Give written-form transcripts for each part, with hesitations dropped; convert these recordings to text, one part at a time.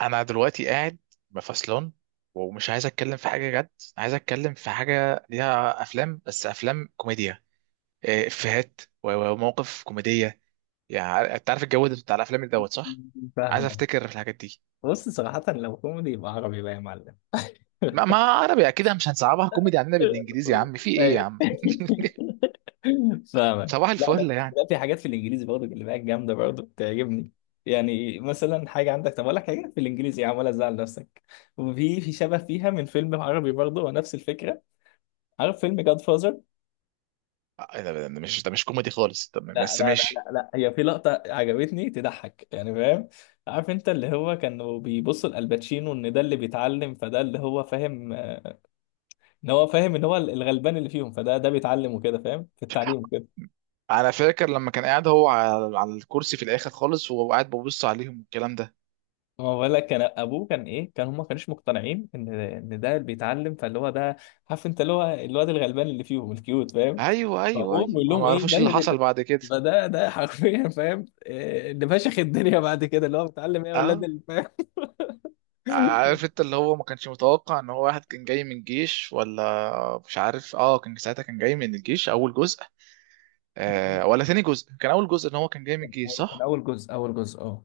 انا دلوقتي قاعد مفصلان ومش عايز اتكلم في حاجه جد. عايز اتكلم في حاجه ليها افلام، بس افلام كوميديا. إيه، افيهات ومواقف كوميديه. يعني انت عارف الجو ده بتاع الافلام اللي دوت، صح؟ عايز فاهمة. افتكر في الحاجات دي. بص صراحة لو كوميدي يبقى عربي بقى يا معلم. ما عربي اكيد مش هنصعبها، كوميدي عندنا بالانجليزي يا عم، في ايه يا أيوة. عم؟ فاهمك. صباح لا لا الفل يعني. لا، في حاجات في الانجليزي برضه اللي بقى جامده برضه بتعجبني. يعني مثلا حاجه عندك، طب اقول لك حاجه في الانجليزي يا عم ولا تزعل نفسك. وفي شبه فيها من فيلم عربي برضه ونفس الفكره. عارف فيلم جاد فازر؟ آه، إيه ده؟ ده مش كوميدي خالص، طب لا بس لا لا ماشي. لا لا، هي في لقطه عجبتني تضحك يعني، فاهم؟ عارف انت اللي هو كانوا بيبصوا لالباتشينو ان ده اللي بيتعلم، فده اللي هو فاهم ان هو فاهم ان هو الغلبان اللي فيهم، فده ده بيتعلم وكده، فاهم في التعليم وكده. انا فاكر لما كان قاعد هو على الكرسي في الاخر خالص، وهو قاعد ببص عليهم والكلام ده. ما هو بقول لك كان ابوه كان ايه، كان هم ما كانوش مقتنعين ان ده اللي بيتعلم، فاللي هو ده، عارف انت اللي هو الواد الغلبان اللي فيهم الكيوت، فاهم؟ ايوه، ايوه، فابوه ايوه، بيقول ما لهم ايه ده معرفوش اللي حصل بعد كده. فده ده حرفيا، فاهم إيه اللي فشخ الدنيا بعد كده، اللي هو بيتعلم ايه يا ولاد اه، اللي، فاهم؟ عارف انت اللي هو ما كانش متوقع ان هو واحد كان جاي من الجيش؟ ولا مش عارف، اه، كان ساعتها كان جاي من الجيش، اول جزء. آه، ولا ثاني جزء؟ كان اول جزء ان هو كان جاي من الجيش، كان صح. اول جزء، اه.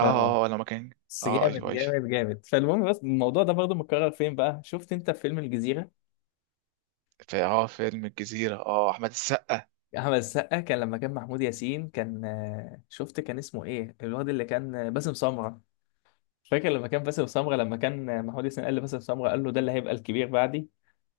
ف لما كان. اه جامد ايوه، ايوه. جامد جامد. فالمهم، بس الموضوع ده برضه متكرر فين بقى، شفت انت في فيلم الجزيرة؟ في اه فيلم الجزيرة، اه احمد السقا. احمد السقا، كان لما كان محمود ياسين كان شفت كان اسمه ايه الواد اللي كان باسم سمرة. فاكر لما كان باسم سمرة لما كان محمود ياسين قال لباسم سمرة، قال له ده اللي هيبقى الكبير بعدي.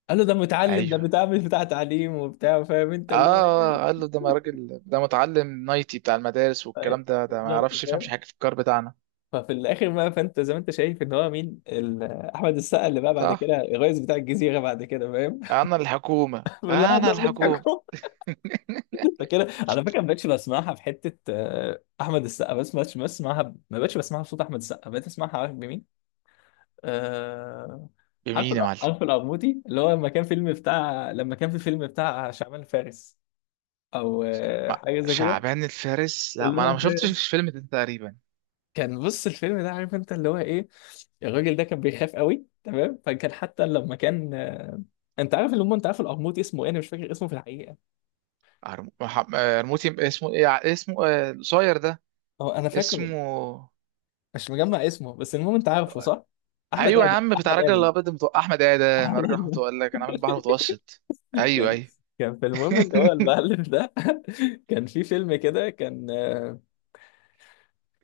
قال له ده متعلم، ده ايوه. بتاع، مش بتاع تعليم وبتاع، فاهم انت اللي هو اه، قال ايه؟ له ده ما راجل ده متعلم، نايتي بتاع المدارس طيب، والكلام ده، ده ما بالظبط، يعرفش يفهمش فاهم. حاجة في الكار بتاعنا. ففي الاخر بقى، فانت زي ما انت شايف ان هو مين، احمد السقا اللي بقى بعد صح. كده الرئيس بتاع الجزيرة بعد كده، فاهم؟ انا الحكومة، لا انا ده مش الحكومة. حكومة. كده على فكره ما بقتش بسمعها في حته احمد السقا، بس ما بقتش بسمعها، ما بقتش بسمعها بصوت احمد السقا، بقيت اسمعها عارف بمين؟ آه، عارف بمين يا معلم؟ عارف القرموطي اللي هو لما كان فيلم بتاع، لما كان في فيلم بتاع شعبان فارس او ما حاجه زي كده. شعبان الفارس، لا اللي ما انا هو ما شفتش في- الفيلم ده تقريبا. كان بص الفيلم ده، عارف انت اللي هو ايه، الراجل ده كان بيخاف قوي تمام. فكان حتى لما كان انت عارف اللي هم، انت عارف القرموطي اسمه ايه؟ انا مش فاكر اسمه في الحقيقه. آه، رموتي اسمه ايه؟ اسمه، آه، القصير ده هو انا فاكره، اسمه. مش مجمع اسمه، بس المهم انت عارفه صح؟ احمد ايوه يا ادم، عم، بتاع احمد الراجل ادم. الابيض احمد ادم، على الراجل احمد الم- قال لك انا عامل بحر متوسط. ايوه، كان ايوه. كان في المهم ان هو المعلم ده. كان في فيلم كده كان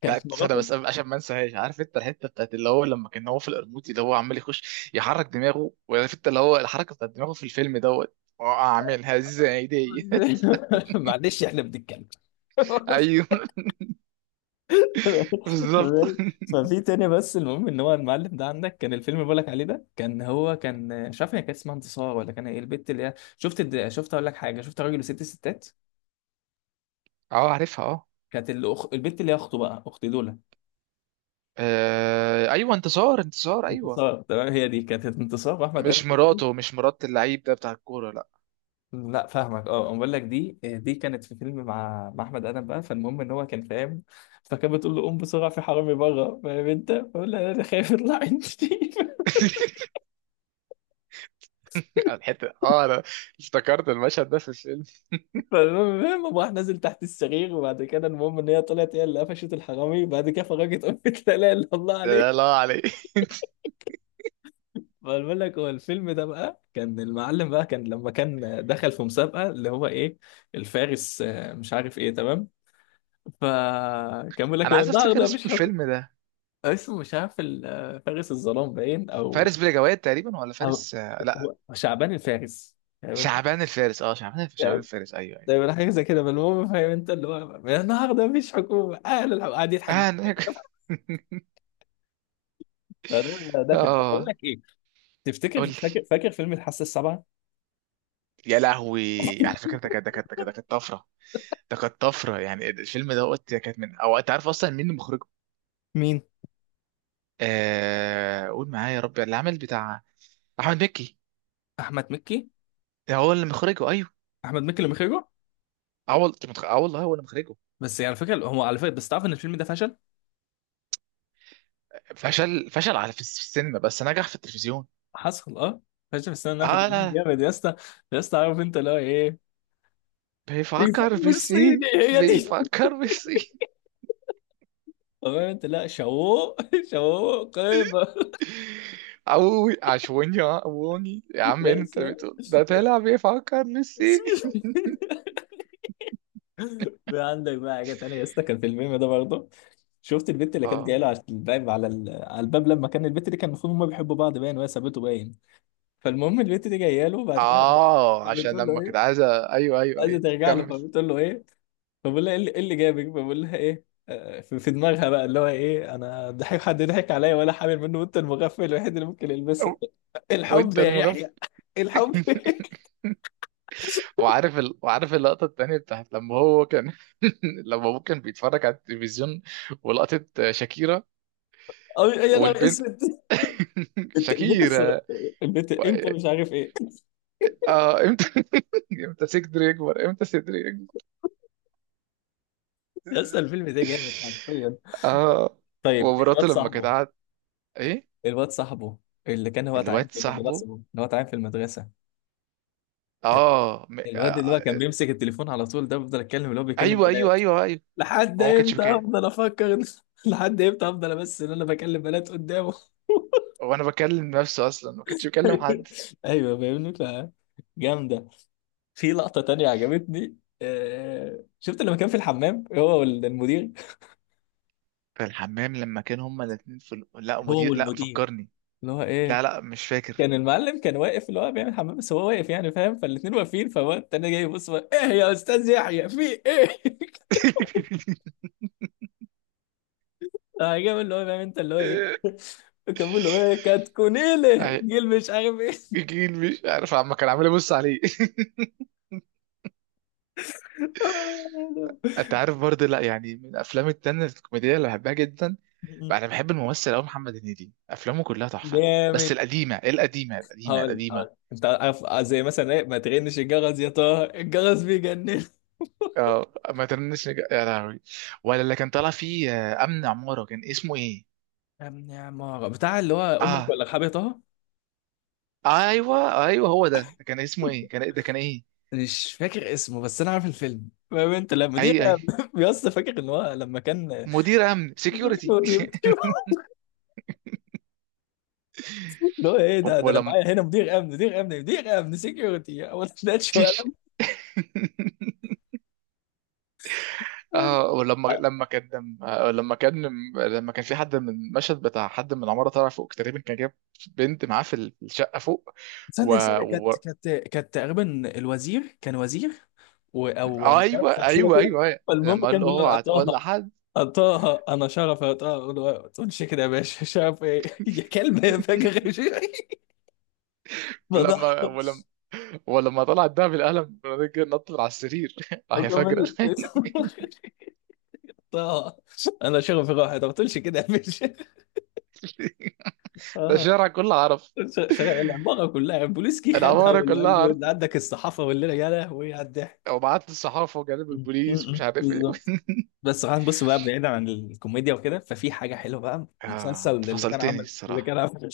كان بتاعت سنه مراته. بس قبل- عشان ما انساهاش، عارف انت الحته بتاعت اللي هو لما كان هو في القرموطي، اللي هو عمال يخش يحرك دماغه، وعارف انت اللي هو الحركه بتاعت دماغه في الفيلم دوت، اه اعملها ازاي دي. معلش احنا بنتكلم. ايوه. بالظبط. تمام؟ ففي تاني، بس المهم ان هو المعلم ده عندك، كان الفيلم اللي بقولك عليه ده كان هو كان مش عارف، هي كانت اسمها انتصار ولا كان ايه البت اللي هي، شفت شفت اقول لك حاجه، شفت راجل وست ستات؟ اه عارفها اه. كانت البت اللي هي اخته بقى، اخت دولا. آه، ايوه، انتصار ايوه. انتصار، تمام، هي دي كانت انتصار، واحمد قال. مش مراته؟ مش مرات اللعيب ده بتاع الكوره؟ لا. لا فاهمك، اه أنا بقول لك دي دي كانت في فيلم مع احمد ادم بقى. فالمهم ان هو كان فاهم، فكانت بتقول له قوم بسرعه في حرامي بره، فاهم انت، فقول لها انا خايف يطلع عندي. الحته، اه انا افتكرت المشهد ده في الفيلم. فالمهم قام راح نازل تحت السرير، وبعد كده المهم ان هي طلعت هي اللي قفشت الحرامي، وبعد كده فرجت قمت لا اله الا الله ده، لا عليه. لا عليه. فبقول لك هو الفيلم ده بقى، كان المعلم بقى كان لما كان دخل في مسابقه اللي هو ايه، الفارس مش عارف ايه، تمام؟ فكان بيقول لك انا من عايز افتكر النهارده اسم مفيش حكم. الفيلم ده. اسمه مش عارف، فارس الظلام باين، او فارس بلا جواد تقريبا، ولا أو، فارس، آه، لا. هو شعبان الفارس، فاهم انت؟ شعبان الفارس، اه شعبان فاهم؟ الفارس، ايوه، ايوه. دايما حاجه زي كده. فالمهم، فاهم انت اللي هو النهارده مفيش حكومه، اهل الحكومه قاعد يضحك اه ضحك أنا- كده. فده ده فيلم. طب بقول اه. لك ايه، تفتكر قول لي. فاكر، فاكر فيلم الحاسه السابعه؟ يا لهوي على فكره، ده كانت طفره. ده كانت طفره يعني الفيلم ده، قلت ده كانت من، او انت عارف اصلا مين اللي مخرجه؟ مين؟ آه، قول معايا يا ربي اللي عامل بتاع. احمد مكي. احمد مكي. ده هو اللي مخرجه، ايوه. احمد مكي اللي مخرجه. اه والله، اه والله هو اللي مخرجه. بس يعني على فكره هو، على فكره بس، تعرف ان الفيلم ده فشل؟ فشل، فشل على في السينما، بس نجح في التلفزيون. حصل اه. فشل في السنه اللي فاتت اه لا. جامد يا اسطى. يا اسطى عارف انت اللي هو ايه، بيفكر الفيلم بالسين. الصيني هي دي. بيفكر بالسين. قمت لا شو شو قيمة. اوي عشوني، عشوني، عووني يا عم، إيه يا اللي انت سلام بتقول يا ده، سلام. طلع بيفكر بالسين. في عندك بقى حاجة تانية يا اسطى، كان في الميم ده برضه. شفت البت اللي كانت جايه اه، له على الباب، على على الباب، لما كان البت دي كان المفروض هما بيحبوا بعض باين وهي سابته باين. فالمهم البت دي جايه له بعد كده، اه عشان فبتقول له لما كنت ايه، عايزه. ايوه، ايوه، عايزه ايوه، ترجع له، كمل. فبتقول له ايه، فبقول لها ايه اللي، إيه اللي جابك، فبقول لها ايه في دماغها بقى اللي هو ايه، انا ضحك حد ضحك عليا ولا حامل منه، وانت المغفل الوحيد اللي ممكن يلبسها. أو- الحب وانت يا يحيى، المغفل. الحب. وعارف وعارف اللقطة التانية بتاعت لما هو كان، لما هو كان بيتفرج على التلفزيون ولقطة شاكيرا أو يا نهار والبنت. اسود. انت البيت الصغ... شاكيرا. البيت و... انت مش عارف ايه. آه، امتى، امتى صدري يكبر، امتى صدري يكبر. لسه الفيلم ده جامد حرفيا. اه، طيب ومراته الواد لما كانت صاحبه، قاعد، ايه. الواد صاحبه اللي كان هو تعبان الواد في المدرسه، صاحبه. اللي هو تعبان في المدرسه، ال- الواد آه، اللي هو كان بيمسك التليفون على طول ده، بفضل اتكلم اللي هو بيكلم ايوه، ايوه بنات. ايوه ايوه لحد هو ما كانش امتى بكام، افضل افكر لحد امتى افضل بس ان انا بكلم بنات قدامه. هو انا بكلم نفسه اصلا، ما كانش بكلم حد. ايوه فاهمني. ف جامده. في لقطه تانية عجبتني، شفت لما كان في الحمام هو والمدير، في الحمام لما كان هما الاتنين في لا هو مدير، لا، والمدير مفكرني، اللي هو لا ايه، لا، مش فاكر. كان المعلم كان واقف اللي هو بيعمل حمام بس هو واقف يعني، فاهم؟ فالاتنين واقفين، فهو التاني جاي يبص بقى، ايه يا استاذ يحيى، في ايه؟ فجاب اللي هو، فاهم انت اللي هو ايه، كان بيقول له ايه كاتكونيله أهي، جيل مش عارف ايه. جيل مش عارف، عم كان عامل يبص عليه. انت عارف برضه، لا يعني، من الافلام التانية الكوميديه اللي بحبها جدا بقى، انا بحب الممثل قوي محمد هنيدي، افلامه كلها تحفه. بس جامد. القديمه، إيه القديمه هقول، القديمه. هقول انت عارف زي مثلا ايه، ما تغنش الجرس يا طه الجرس بيجنن. اه ما يا لهوي. ولا اللي كان طالع فيه، آه، امن عماره كان اسمه ايه؟ يا ابني يا عمارة بتاع اللي هو امك اه، ولا رحاب يا طه. ايوه، ايوه، هو ده كان اسمه ايه؟ كان إيه؟ ده كان ايه؟ مش فاكر اسمه بس انا عارف الفيلم، فاهم انت لما دي. اي، اي. بيص فاكر ان هو لما كان مدير امن سكيورتي. سكيورتي. اللي هو ايه. ده ده انا ولما، معايا هنا مدير امن، مدير امن، مدير امن سكيورتي، هو ما تبداش تيش. ولا. اه ولما، لما كان، آه، لما كان. لما كان في حد من المشهد بتاع حد من العماره طالع فوق تقريبا، كان جاب بنت معاه في في الشقه فوق. و... ثانية ثانية كانت و... كانت كانت تقريبا الوزير، كان وزير و او آه، مش عارف، ايوه، شخصية ايوه كده. ايوه أيوة. فالمهم لما قال كان له بيقول لها اوعى طه، تقول لحد. طه انا شرف يا طه، أقول له ما تقولش كده يا باشا، شرف ايه؟ يا كلب يا فجر. يا شيخ. فضحك. ولما ولما طلعت ده بالقلم، الراجل نط من على السرير، اه يا فجره. أكمل. طه انا شرف راحت، ما تقولش كده يا باشا. ده آه. الشارع كله عرف. شغال العباره كلها بوليسكي خدها، العماره واللي كلها قال له عرف، اللي عندك الصحافه والليله، يا لهوي على الضحك. وبعت للصحافه وجانب البوليس ومش عارف ايه. بالظبط. بس خلينا نبص بقى بعيدا عن الكوميديا وكده، ففي حاجه حلوه بقى، اه مسلسل انت اللي كان فصلتني عمل، الصراحه.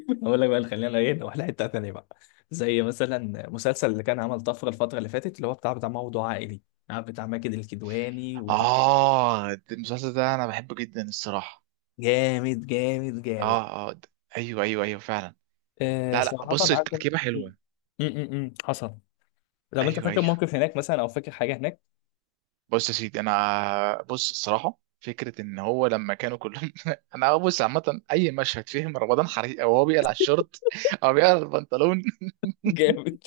اقول لك بقى، اللي خلينا ايه نروح لحته ثانيه بقى، زي مثلا مسلسل اللي كان عمل طفره الفتره اللي فاتت، اللي هو بتاع موضوع عائلي، عارف بتاع ماجد الكدواني، وطب اه المسلسل ده انا بحبه جدا الصراحه. جامد جامد جامد. اه، اه، ايوه، ايوه فعلا. آه لا لا، صراحه بص عارف م التركيبه حلوه. حصل. طب انت ايوه، فاكر ايوه. موقف هناك مثلا، او فاكر حاجه هناك؟ بص يا سيدي، انا بص الصراحه فكره ان هو لما كانوا كلهم، انا بص عامه، اي مشهد فيه رمضان حريق، او هو بيقلع الشورت او بيقلع البنطلون. جامد.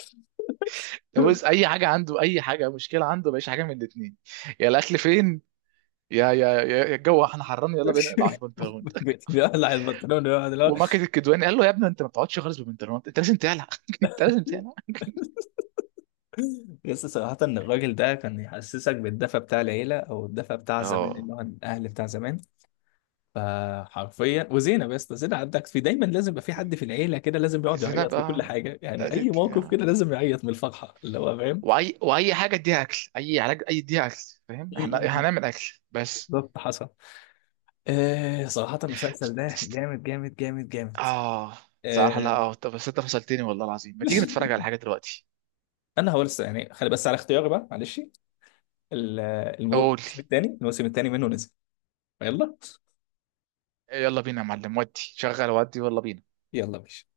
بص اي حاجه عنده، اي حاجه، مشكله عنده مفيش حاجه من الاثنين. يا الاكل فين، يا يا الجو احنا حران، يلا بينا نقلع البنطلون. بيقلع البنطلون ويقعد اللي هو. وماكد الكدواني قال له يا ابني انت ما بتقعدش خالص بالبنطلون، انت لازم تقلع، انت لازم تقلع. بس صراحه ان الراجل ده كان يحسسك بالدفى بتاع العيله، او الدفى بتاع زمان، اه. اللي هو الاهل بتاع زمان. فحرفيا، وزينب يا اسطى، زينب عندك في دايما لازم يبقى في حد في العيله كده لازم يقعد زينب يعيط من كل بقى، حاجه، يعني اي أذيت. موقف كده لازم يعيط من الفرحه، اللي هو فاهم. واي حاجه، اديها اكل، اي علاج، اي اديها اكل. فاهم م- احنا، م- إحنا م. هنعمل اكل بس. بالظبط، حصل. آه صراحه المسلسل ده جامد جامد جامد جامد. اه صراحه، لا آه. اه، طب بس انت فصلتني والله العظيم، ما تيجي نتفرج على حاجه دلوقتي؟ انا هقول يعني خلي بس على اختياري بقى معلش، ال- قول. الموسم الثاني، منه نزل. يلا. يلا بينا يا معلم، ودي شغل، ودي يلا بينا. يلا ماشي.